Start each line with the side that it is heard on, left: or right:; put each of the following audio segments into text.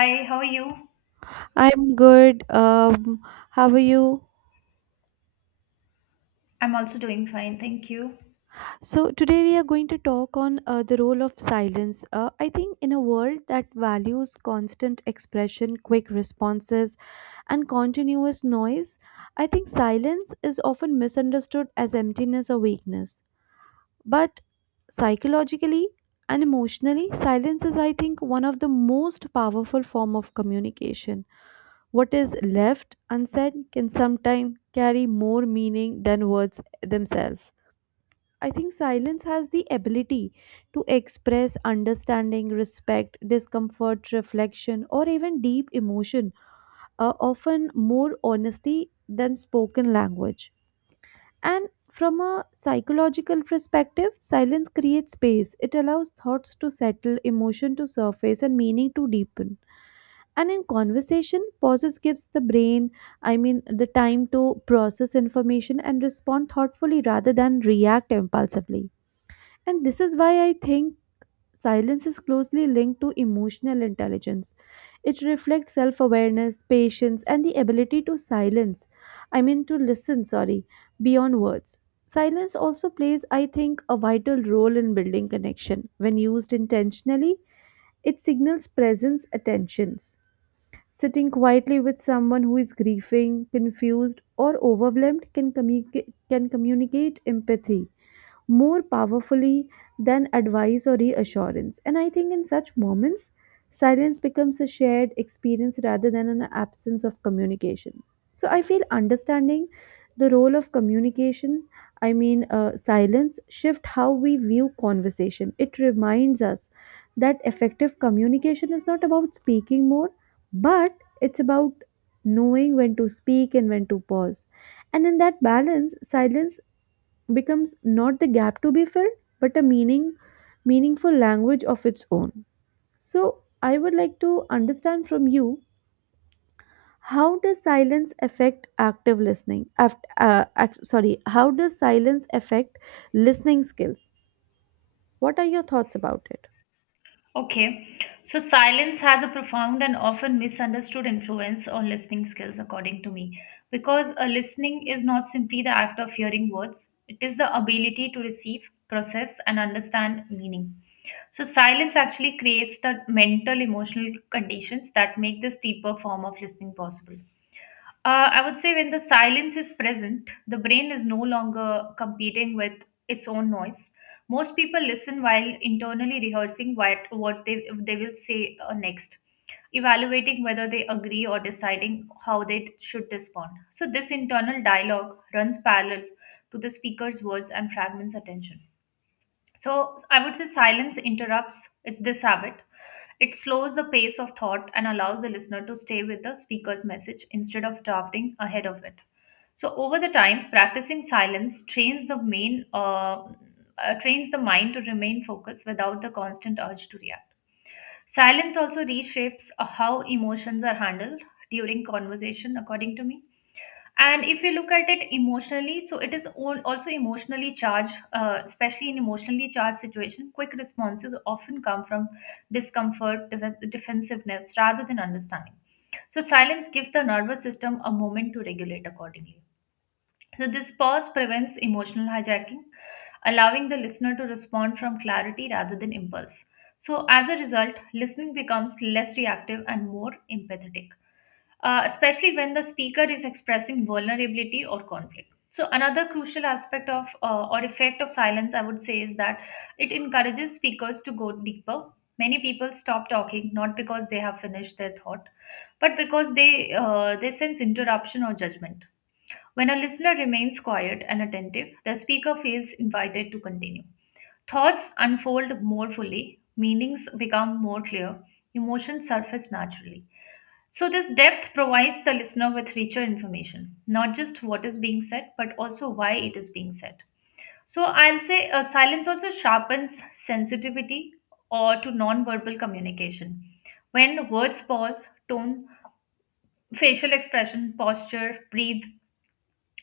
left: Hi, how are you?
right: I'm good. How are you?
left: I'm also doing fine, thank you.
right: So, today we are going to talk on the role of silence. I think in a world that values constant expression, quick responses, and continuous noise, I think silence is often misunderstood as emptiness or weakness. But psychologically and emotionally, silence is, I think, one of the most powerful form of communication. What is left unsaid can sometimes carry more meaning than words themselves. I think silence has the ability to express understanding, respect, discomfort, reflection, or even deep emotion, often more honesty than spoken language. And from a psychological perspective, silence creates space. It allows thoughts to settle, emotion to surface, and meaning to deepen. And in conversation, pauses gives the brain, I mean, the time to process information and respond thoughtfully rather than react impulsively. And this is why I think silence is closely linked to emotional intelligence. It reflects self awareness, patience, and the ability to silence. I mean, to listen, sorry, beyond words. Silence also plays, I think, a vital role in building connection. When used intentionally, it signals presence, attentions. Sitting quietly with someone who is grieving, confused, or overwhelmed can, can communicate empathy more powerfully than advice or reassurance. And I think in such moments, silence becomes a shared experience rather than an absence of communication. So I feel understanding the role of communication, I mean, silence, shift how we view conversation. It reminds us that effective communication is not about speaking more, but it's about knowing when to speak and when to pause. And in that balance, silence becomes not the gap to be filled but a meaningful language of its own. So I would like to understand from you: how does silence affect active listening sorry, how does silence affect listening skills? What are your thoughts about it?
left: Okay, so silence has a profound and often misunderstood influence on listening skills, according to me, because a listening is not simply the act of hearing words, it is the ability to receive, process, and understand meaning. So, silence actually creates the mental, emotional conditions that make this deeper form of listening possible. I would say when the silence is present, the brain is no longer competing with its own noise. Most people listen while internally rehearsing what they will say next, evaluating whether they agree or deciding how they should respond. So, this internal dialogue runs parallel to the speaker's words and fragments attention. So, I would say silence this habit. It slows the pace of thought and allows the listener to stay with the speaker's message instead of drafting ahead of it. So over the time, practicing silence trains the mind to remain focused without the constant urge to react. Silence also reshapes how emotions are handled during conversation, according to me. And if you look at it emotionally, so it is all also emotionally charged, especially in emotionally charged situation quick responses often come from defensiveness rather than understanding. So silence gives the nervous system a moment to regulate accordingly. So this pause prevents emotional hijacking, allowing the listener to respond from clarity rather than impulse. So as a result, listening becomes less reactive and more empathetic, especially when the speaker is expressing vulnerability or conflict. So, another crucial aspect of or effect of silence, I would say, is that it encourages speakers to go deeper. Many people stop talking not because they have finished their thought, but because they sense interruption or judgment. When a listener remains quiet and attentive, the speaker feels invited to continue. Thoughts unfold more fully, meanings become more clear, emotions surface naturally. So, this depth provides the listener with richer information, not just what is being said, but also why it is being said. So, I'll say silence also sharpens sensitivity or to non-verbal communication. When words pause, tone, facial expression, posture, breathe,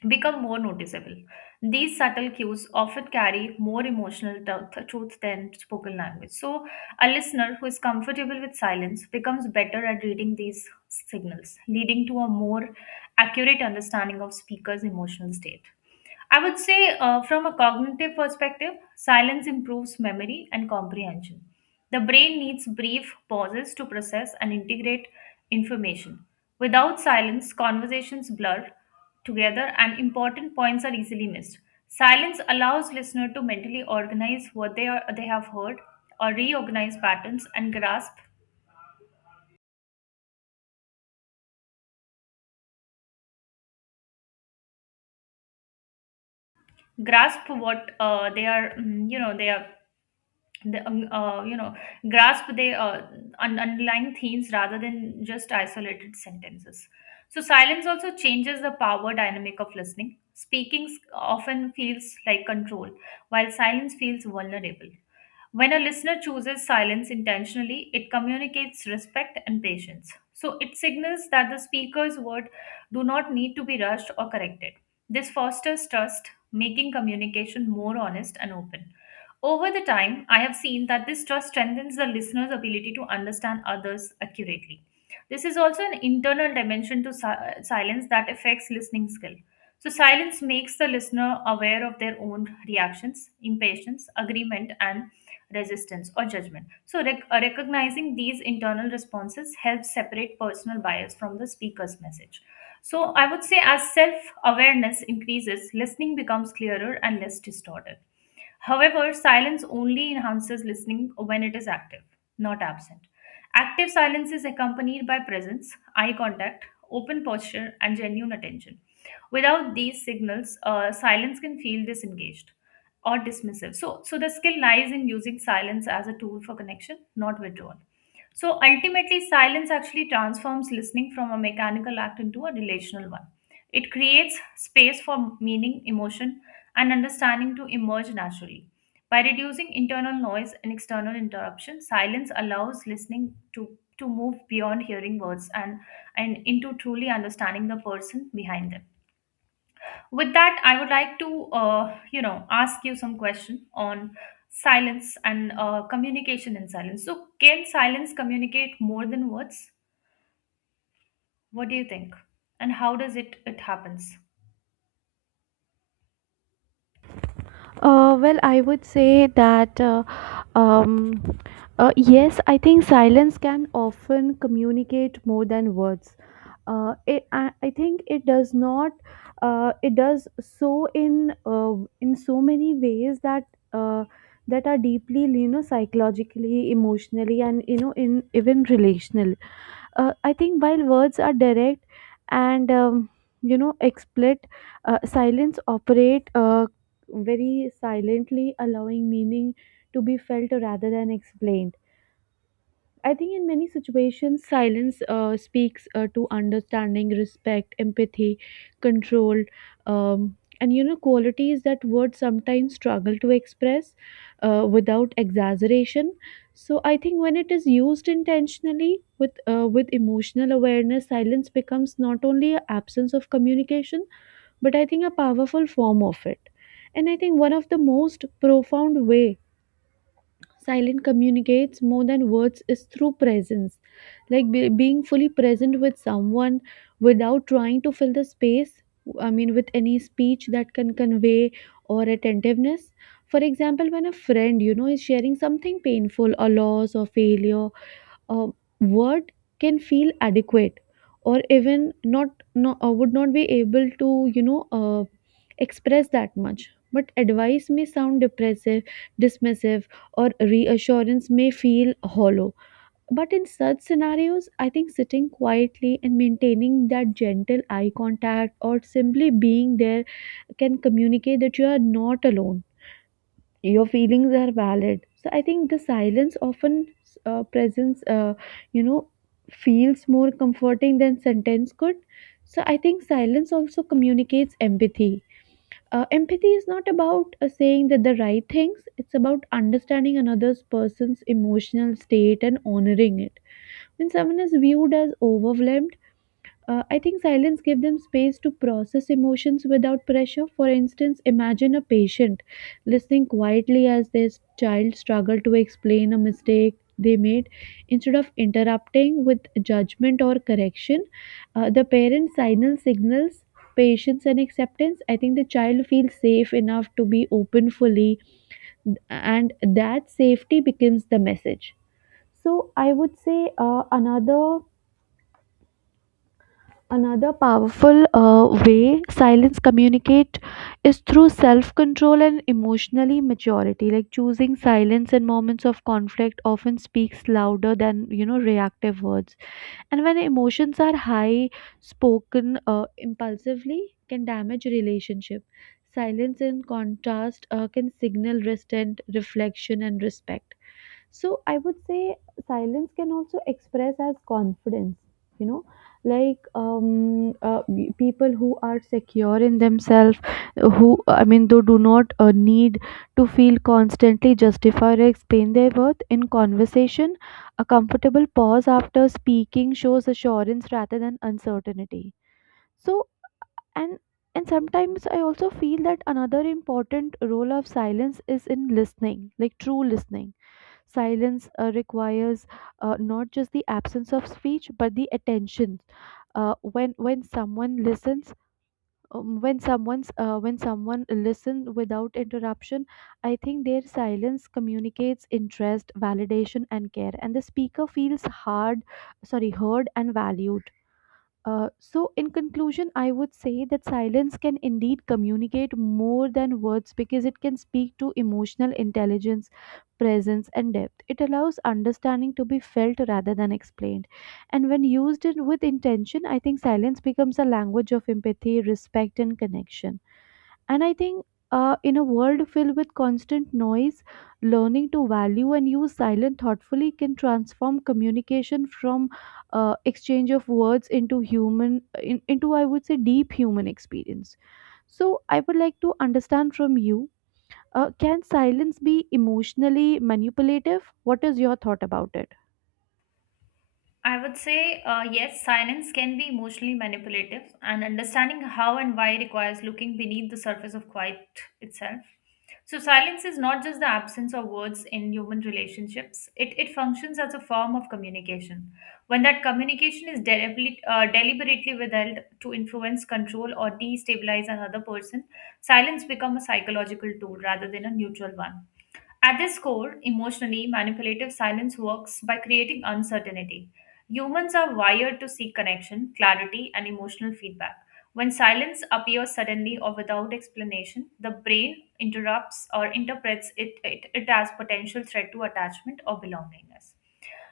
left: become more noticeable. These subtle cues often carry more truth than spoken language. So, a listener who is comfortable with silence becomes better at reading these signals, leading to a more accurate understanding of speaker's emotional state. I would say, from a cognitive perspective, silence improves memory and comprehension. The brain needs brief pauses to process and integrate information. Without silence, conversations blur together and important points are easily missed. Silence allows listener to mentally organize what they are they have heard or reorganize patterns and grasp what they are mm, you know they are the, you know grasp the un- underlying themes rather than just isolated sentences. So silence also changes the power dynamic of listening. Often feels like control, while silence feels vulnerable. When a listener chooses silence intentionally, it communicates respect and patience. So it signals that the speaker's word do not need to be rushed or corrected. This fosters trust, making communication more honest and open. Over the time, I have seen that this trust strengthens the listener's ability to understand others accurately. This is also an internal dimension to silence that affects listening skill. So, silence makes the listener aware of their own reactions, impatience, agreement, and resistance or judgment. So, recognizing these internal responses helps separate personal bias from the speaker's message. So, I would say as self awareness increases, listening becomes clearer and less distorted. However, silence only enhances listening when it is active, not absent. Active silence is accompanied by presence, eye contact, open posture, and genuine attention. Without these signals, silence can feel disengaged or dismissive. So, so the skill lies in using silence as a tool for connection, not withdrawal. So ultimately, silence actually transforms listening from a mechanical act into a relational one. It creates space for meaning, emotion, and understanding to emerge naturally. By reducing internal noise and external interruption, silence allows to move beyond hearing words and into truly understanding the person behind them. With that, I would like to, ask you some question on silence and communication in silence. So, can silence communicate more than words? What do you think? And how does it happens?
right: Well, I would say that um, yes, I think silence can often communicate more than words. I think it does not it does so in so many ways that uh, that are deeply, you know, psychologically, emotionally, and, you know, in even relational. I think while words are direct and, you know, explicit, silence operate very silently, allowing meaning to be felt rather than explained. I think in many situations, silence speaks to understanding, respect, empathy, control, and, you know, qualities that words sometimes struggle to express without exaggeration. So I think when it is used intentionally with emotional awareness, silence becomes not only an absence of communication, but I think a powerful form of it. And I think one of the most profound way silent communicates more than words is through presence, like being fully present with someone without trying to fill the space, I mean, with any speech that can convey or attentiveness. For example, when a friend, you know, is sharing something painful or loss or failure, uh, word can feel adequate or even not, no, would not be able to, you know, express that much, but advice may sound depressive, dismissive, or reassurance may feel hollow. But in such scenarios, I think sitting quietly and maintaining that gentle eye contact or simply being there can communicate that you are not alone, your feelings are valid. So I think the silence often presence, you know, feels more comforting than sentence could. So I think silence also communicates empathy. Empathy is not about saying that the right things, it's about understanding another's person's emotional state and honoring it. When someone is viewed as overwhelmed, I think silence gives them space to process emotions without pressure. For instance, imagine a patient listening quietly as their child struggled to explain a mistake they made. Instead of interrupting with judgment or correction, the parent signals patience and acceptance. I think the child feels safe enough to be open fully, and that safety becomes the message. So I would say another powerful way silence communicate is through self control and emotionally maturity. Like choosing silence in moments of conflict often speaks louder than, you know, reactive words. And when emotions are high, spoken impulsively can damage relationship. Silence, in contrast, can signal restraint, reflection, and respect. So I would say silence can also express as confidence. You know, like people who are secure in themselves, who, I mean, they do not need to feel constantly justified or explain their worth in conversation. A comfortable pause after speaking shows assurance rather than uncertainty. So, and and sometimes I also feel that another important role of silence is in listening, like true listening. Silence requires not just the absence of speech, but the attention. When when someone listens, when someone listens without interruption, I think their silence communicates interest, validation, and care, and the speaker feels hard, sorry, heard and valued. So, in conclusion, I would say that silence can indeed communicate more than words because it can speak to emotional intelligence, presence, and depth. It allows understanding to be felt rather than explained. And when used with intention, I think silence becomes a language of empathy, respect, and connection. And I think in a world filled with constant noise, learning to value and use silence thoughtfully can transform communication from exchange of words into into, I would say, deep human experience. So I would like to understand from you: can silence be emotionally manipulative? What is your thought about it?
left: I would say yes, silence can be emotionally manipulative, and understanding how and why requires looking beneath the surface of quiet itself. So, silence is not just the absence of words in human relationships, it functions as a form of communication. When that communication is deliberately withheld to influence, control, or destabilize another person, silence becomes a psychological tool rather than a neutral one. At its core, emotionally manipulative silence works by creating uncertainty. Humans are wired to seek connection, clarity, and emotional feedback. When silence appears suddenly or without explanation, the brain interrupts or interprets it as potential threat to attachment or belongingness.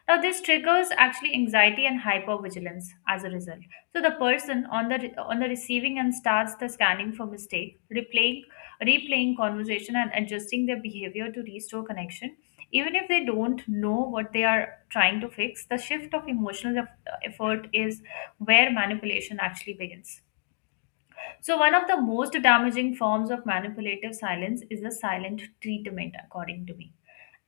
left: Now, this triggers actually anxiety and hypervigilance as a result. So the person on the receiving end starts the scanning for mistake, replaying conversation, and adjusting their behavior to restore connection. Even if they don't know what they are trying to fix, the shift of effort is where manipulation actually begins. So, one of the most damaging forms of manipulative silence is the silent treatment, according to me.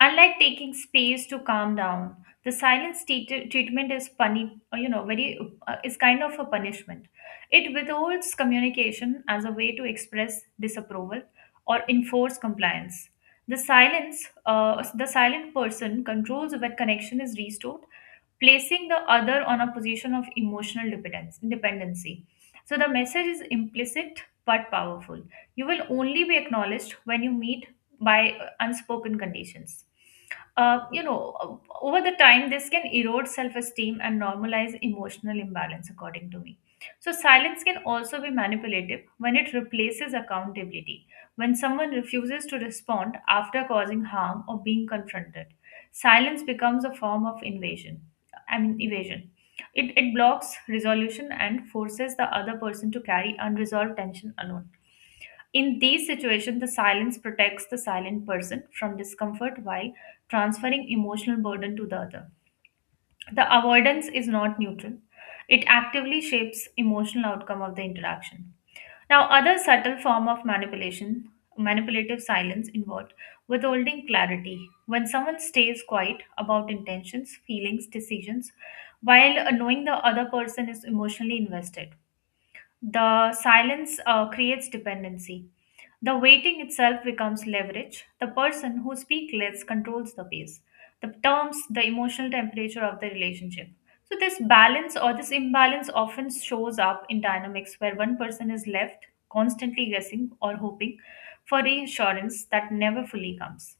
left: Unlike taking space to calm down, the treatment is puni- you know very is kind of a punishment. It withholds communication as a way to express disapproval or enforce compliance. The silent person controls when connection is restored, placing the other on a position of emotional dependency. So the message is implicit but powerful. You will only be acknowledged when you meet by unspoken conditions. Uh, you know, Over the time, this can erode self esteem and normalize emotional imbalance, according to me. So, silence can also be manipulative when it replaces accountability, when someone refuses to respond after causing harm or being confronted. Silence becomes a form of invasion. I mean evasion. It blocks resolution and forces the other person to carry unresolved tension alone. In these situations, the silence protects the silent person from discomfort while transferring emotional burden to the other. The avoidance is not neutral. It actively shapes emotional outcome of the interaction. Now, other subtle manipulative silence involved withholding clarity. When someone stays quiet about intentions, feelings, decisions, while knowing the other person is emotionally invested. The silence creates dependency. The waiting itself becomes leverage. The person who speaks less controls the pace, the terms, the emotional temperature of the relationship. So, this balance or this imbalance often shows up in dynamics where one person is left constantly guessing or hoping for reassurance that never fully comes.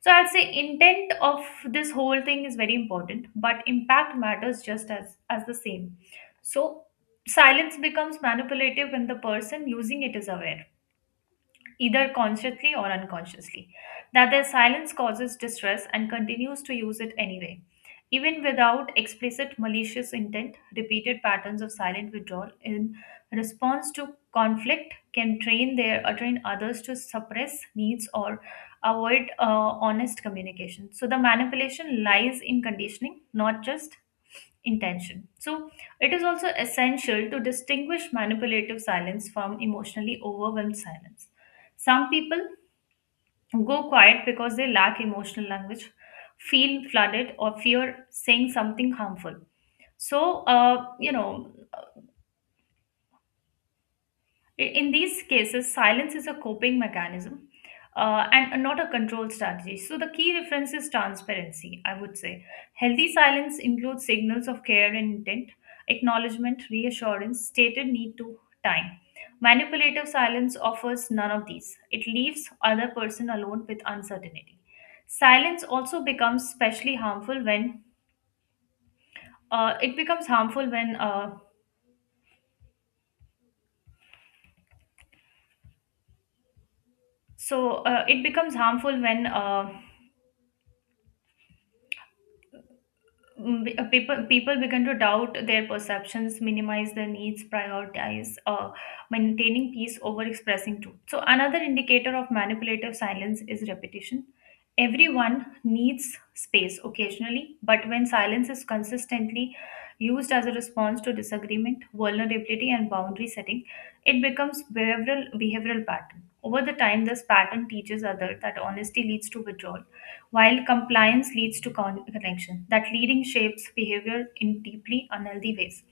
left: So, I'll say intent of this whole thing is very important, but impact matters just as the same. So, silence becomes manipulative when the person using it is aware, either consciously or unconsciously, that their silence causes distress and continues to use it anyway. Even without explicit malicious intent, repeated patterns of silent withdrawal in response to conflict can train others to suppress needs or avoid honest communication. So the manipulation lies in conditioning, not just intention. So, it is also essential to distinguish manipulative silence from emotionally overwhelmed silence. Some people go quiet because they lack emotional language, feel flooded, or fear saying something harmful. So, in these cases, silence is a coping mechanism and not a control strategy. So, the key reference is transparency, I would say. Healthy silence includes signals of care and intent, acknowledgement, reassurance, stated need to time. Manipulative silence offers none of these. It leaves other person alone with uncertainty. Silence also becomes especially harmful when it becomes harmful when so it becomes harmful when Mm, people begin to doubt their perceptions, minimize their needs, prioritize maintaining peace over expressing truth. So another indicator of manipulative silence is repetition. Everyone needs space occasionally, but when silence is consistently used as a response to disagreement, vulnerability, and boundary setting, it becomes behavioral pattern. Over the time, this pattern teaches others that honesty leads to withdrawal, while compliance leads to connection. That leading shapes behavior in deeply unhealthy ways.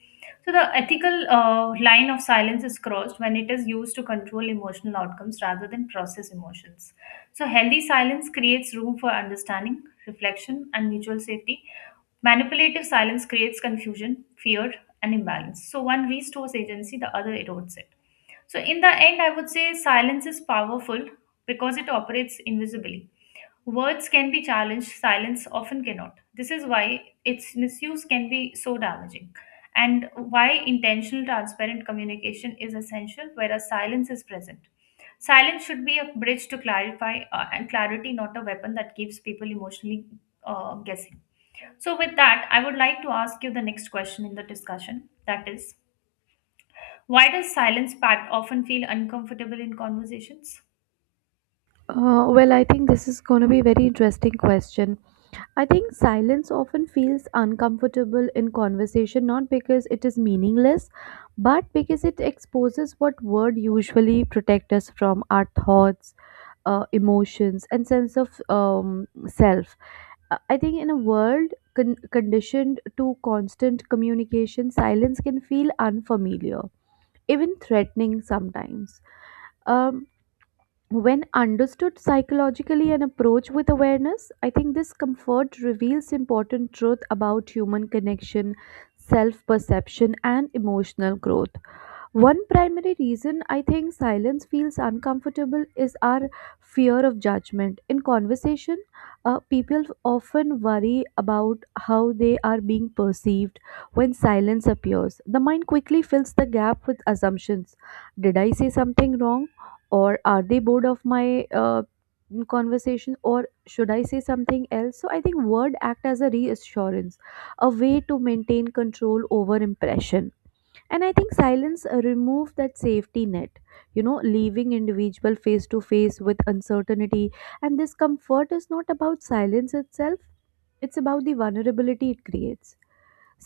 left: So the ethical line of silence is crossed when it is used to control emotional outcomes rather than process emotions. So healthy silence creates room for understanding, reflection, and mutual safety. Manipulative silence creates confusion, fear, and imbalance. So one restores agency, the other erodes it. So in the end, I would say silence is powerful because it operates invisibly. Words can be challenged, silence often cannot. This is why its misuse can be so damaging, and why intentional, transparent communication is essential, whereas silence is present. Silence should be a bridge to clarify, and clarity, not a weapon that keeps people emotionally guessing. So, with that, I would like to ask you the next question in the discussion, that is, why does silence part often feel uncomfortable in conversations?
right: Well, I think this is going to be a very interesting question. I think silence often feels uncomfortable in conversation, not because it is meaningless, but because it exposes what word usually protect us from our thoughts, emotions, and sense of self. I think in a world conditioned to constant communication, silence can feel unfamiliar, even threatening sometimes. Um, when understood psychologically and approached with awareness, I think this comfort reveals important truth about human connection, self perception, and emotional growth. One primary reason I think silence feels uncomfortable is our fear of judgment. In conversation, people often worry about how they are being perceived when silence appears. The mind quickly fills the gap with assumptions. Did I say something wrong? Or are they bored of my conversation? Or should I say something else? So I think word act as a reassurance, a way to maintain control over impression. And I think silence remove that safety net, you know, leaving individual face to face with uncertainty. And this comfort is not about silence itself, it's about the vulnerability it creates.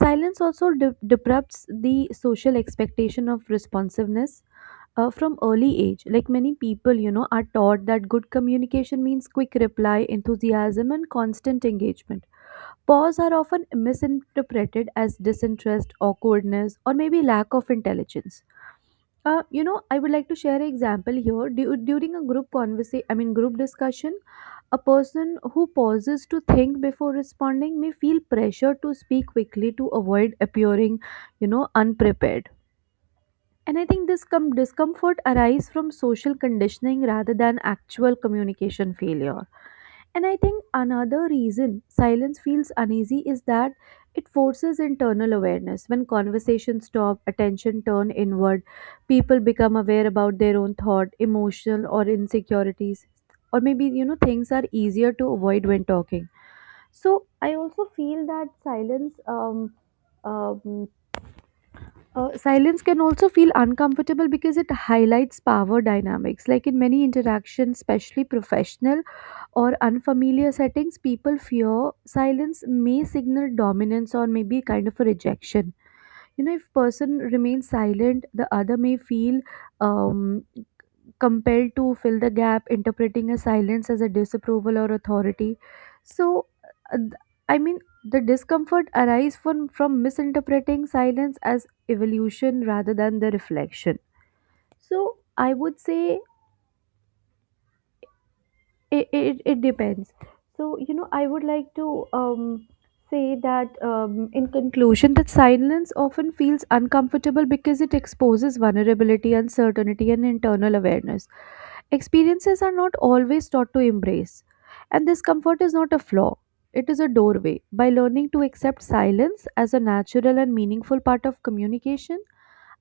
right: Silence also deprupts the social expectation of responsiveness. From early age, like many people, you know, are taught that good communication means quick reply, enthusiasm, and constant engagement. Pause are often misinterpreted as disinterest, awkwardness, or maybe lack of intelligence. You know, I would like to share an example here. During a group conversation, I mean group discussion, a person who pauses to think before responding may feel pressure to speak quickly to avoid appearing, you know, unprepared. And I think this discomfort arises from social conditioning rather than actual communication failure. And I think another reason silence feels uneasy is that it forces internal awareness. When conversations stop, attention turn inward, people become aware about their own thought, emotional or insecurities, or maybe, you know, things are easier to avoid when talking. So I also feel that silence um, silence can also feel uncomfortable because it highlights power dynamics. Like in many interactions, especially professional or unfamiliar settings, people fear silence may signal dominance or maybe kind of a rejection. You know, if person remains silent, the other may feel um, compelled to fill the gap, interpreting a silence as a disapproval or authority. So, uh, th- I mean, the discomfort arises from misinterpreting silence as evolution rather than the reflection. So, I would say it depends. So, you know, I would like to say that, in conclusion, that silence often feels uncomfortable because it exposes vulnerability, uncertainty, and internal awareness. Experiences are not always taught to embrace, and this comfort is not a flaw, it is a doorway. By learning to accept silence as a natural and meaningful part of communication,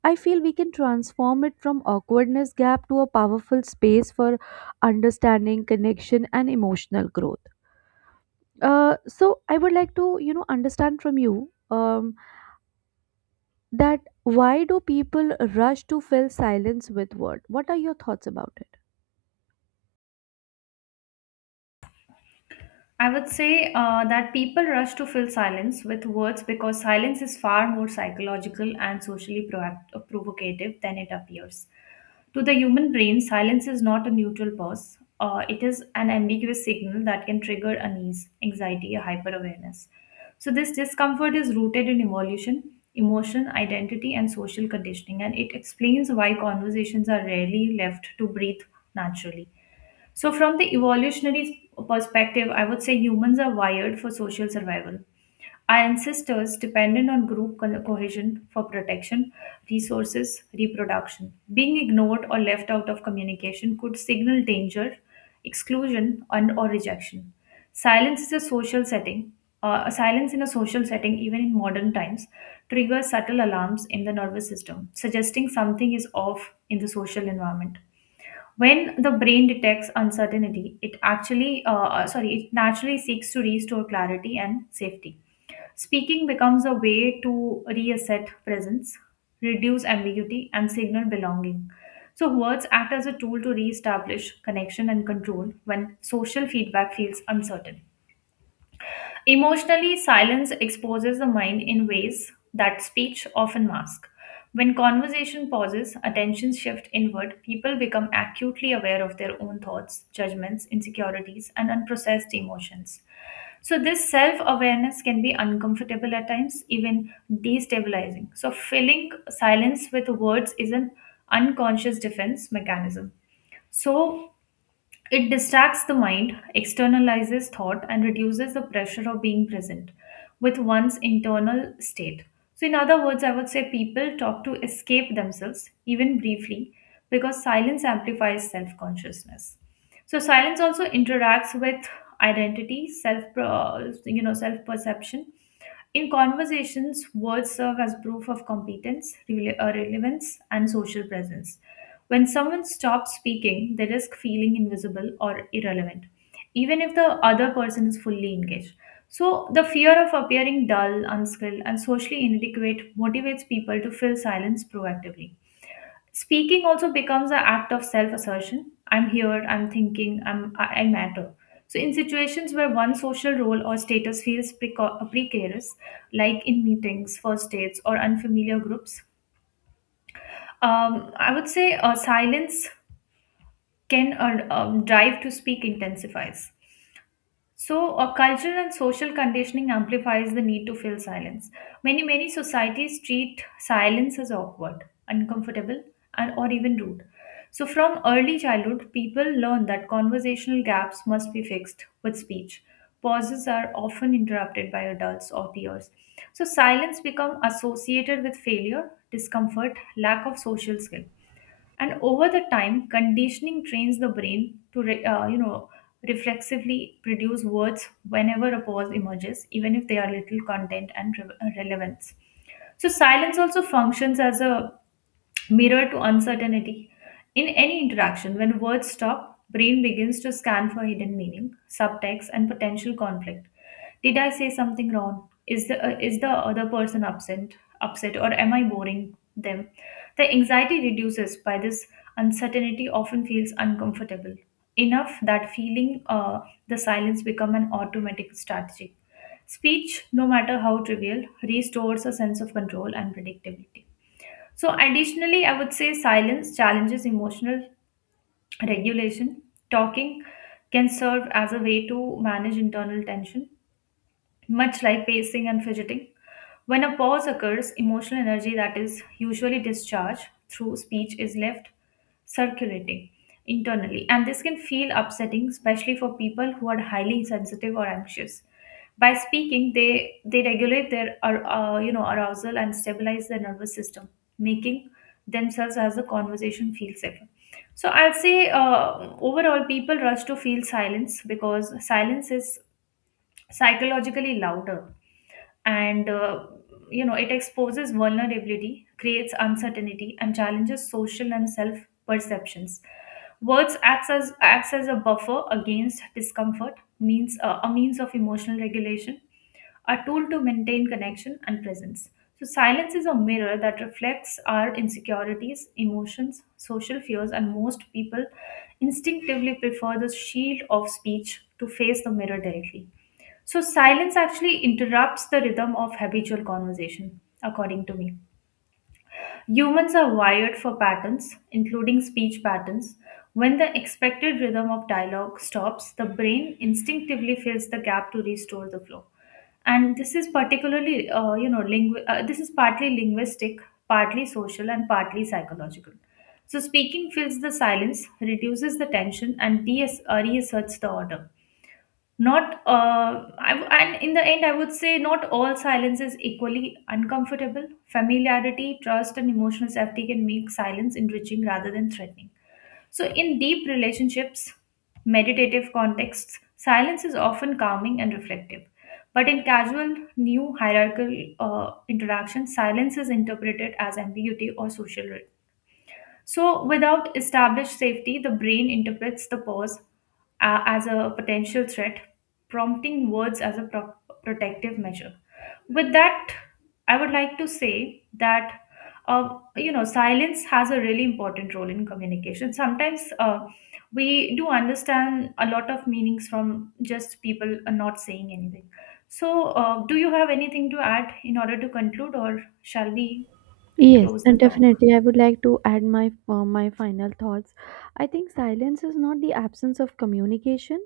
right: I feel we can transform it from awkwardness gap to a powerful space for understanding, connection, and emotional growth. So I would like to, you know, understand from you. Um, that why do people rush to fill silence with word? What are your thoughts about it?
left: I would say that people rush to fill silence with words because silence is far more psychological and socially provocative than it appears. To the human brain, silence is not a neutral pause. It is an ambiguous signal that can trigger unease, anxiety, or hyperawareness. So, this discomfort is rooted in evolution, emotion, identity, and social conditioning, and it explains why conversations are rarely left to breathe naturally. So, from the evolutionary perspective, I would say humans are wired for social survival. Our ancestors depended on group cohesion for protection, resources, reproduction. Being ignored or left out of communication could signal danger, exclusion, and or rejection. Silence is a social setting. A silence in a social setting, even in modern times, triggers subtle alarms in the nervous system, suggesting something is off in the social environment. When the brain detects uncertainty, it naturally seeks to restore clarity and safety. Speaking becomes a way to reasset presence, reduce ambiguity, and signal belonging. So, words act as a tool to reestablish connection and control when social feedback feels uncertain. Emotionally, silence exposes the mind in ways that speech often masks. When conversation pauses, attention shifts inward, people become acutely aware of their own thoughts, judgments, insecurities, and unprocessed emotions. So, this self awareness can be uncomfortable at times, even destabilizing. So, filling silence with words is an unconscious defense mechanism. So, it distracts the mind, externalizes thought, and reduces the pressure of being present with one's internal state. So, in other words, I would say people talk to escape themselves, even briefly, because silence amplifies self consciousness. So silence also interacts with identity, self perception. In conversations, words serve as proof of competence, relevance, and social presence. When someone stops speaking, they risk feeling invisible or irrelevant, even if the other person is fully engaged. So, the fear of appearing dull, unskilled, and socially inadequate motivates people to fill silence proactively. Speaking also becomes an act of self assertion. I'm here, I'm thinking, I matter. So, in situations where one social role or status feels precarious, like in meetings, first dates, or unfamiliar groups, I would say silence can drive to speak intensifies. So, a cultural and social conditioning amplifies the need to fill silence. Many societies treat silence as awkward, uncomfortable, and or even rude. So, from early childhood, people learn that conversational gaps must be fixed with speech. Pauses are often interrupted by adults or peers. So, silence become associated with failure, discomfort, lack of social skill, and over the time conditioning trains the brain to reflexively produce words whenever a pause emerges, even if they are little content and relevance. So silence also functions as a mirror to uncertainty. In any interaction, when words stop, brain begins to scan for hidden meaning, subtext, and potential conflict. Did I say something wrong? Is the other person upset, or am I boring them? The anxiety reduces by this uncertainty often feels uncomfortable enough that feeling the silence become an automatic strategy. Speech, no matter how trivial, restores a sense of control and predictability. So, additionally, I would say silence challenges emotional regulation. Talking can serve as a way to manage internal tension, much like pacing and fidgeting. When a pause occurs, emotional energy that is usually discharged through speech is left circulating internally, and this can feel upsetting, especially for people who are highly sensitive or anxious. By speaking, they regulate their arousal and stabilize their nervous system, making themselves as the conversation feel safer. So I'll say overall, people rush to feel silence because silence is psychologically louder, and it exposes vulnerability, creates uncertainty, and challenges social and self perceptions. Words acts as a buffer against discomfort, means a means of emotional regulation, are told to maintain connection and presence. So, silence is a mirror that reflects our insecurities, emotions, social fears, and most people instinctively prefer the shield of speech to face the mirror directly. So, silence actually interrupts the rhythm of habitual conversation, according to me. Humans are wired for patterns, including speech patterns. When the expected rhythm of dialogue stops, the brain instinctively fills the gap to restore the flow. And this is particularly, this is partly linguistic, partly social, and partly psychological. So speaking fills the silence, reduces the tension, and reasserts the order. Not, I, w- and in the end, I would say not all silence is equally uncomfortable. Familiarity, trust, and emotional safety can make silence enriching rather than threatening. So, in deep relationships, meditative contexts, silence is often calming and reflective. But in casual, new hierarchical interactions, silence is interpreted as ambiguity or social. So, without established safety, the brain interprets the pause as a potential threat, prompting words as a protective measure. With that, I would like to say that silence has a really important role in communication. Sometimes we do understand a lot of meanings from just people not saying anything. So, do you have anything to add in order to conclude, or shall we
right: Yes,
left: close the
right: and
left: talk?
right: definitely, I would like to add my my final thoughts. I think silence is not the absence of communication;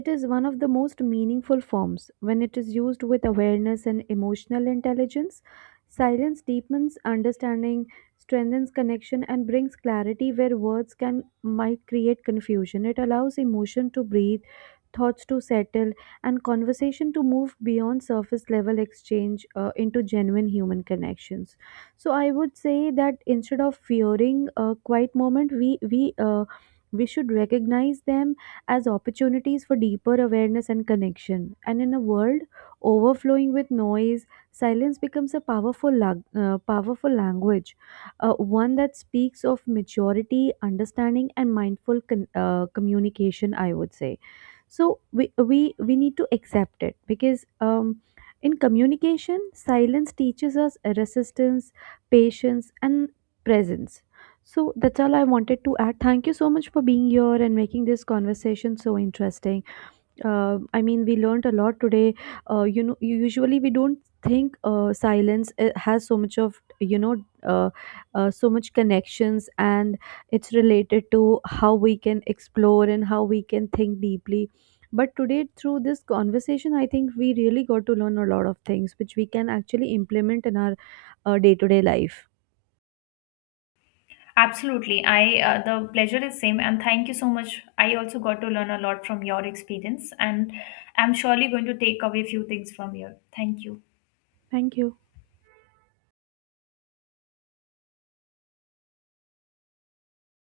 right: it is one of the most meaningful forms. When it is used with awareness and emotional intelligence, silence deepens understanding, strengthens connection, and brings clarity where words can might create confusion. It allows emotion to breathe, thoughts to settle, and conversation to move beyond surface level exchange into genuine human connections. So I would say that, instead of fearing a quiet moment, we should recognize them as opportunities for deeper awareness and connection. And in a world overflowing with noise, silence becomes a powerful, powerful language, one that speaks of maturity, understanding, and mindful communication, I would say. So we need to accept it because, in communication, silence teaches us resistance, patience, and presence. So that's all I wanted to add. Thank you so much for being here and making this conversation so interesting. I mean, we learned a lot today. You know, usually we don't think silence has so much of, you know, uh, so much connections, and it's related to how we can explore and how we can think deeply. But today, through this conversation, I think we really got to learn a lot of things which we can actually implement in our day to day life.
left: Absolutely. I The pleasure is same, and thank you so much. I also got to learn a lot from your experience, and I'm surely going to take away few things from here. Thank you.
right: Thank you.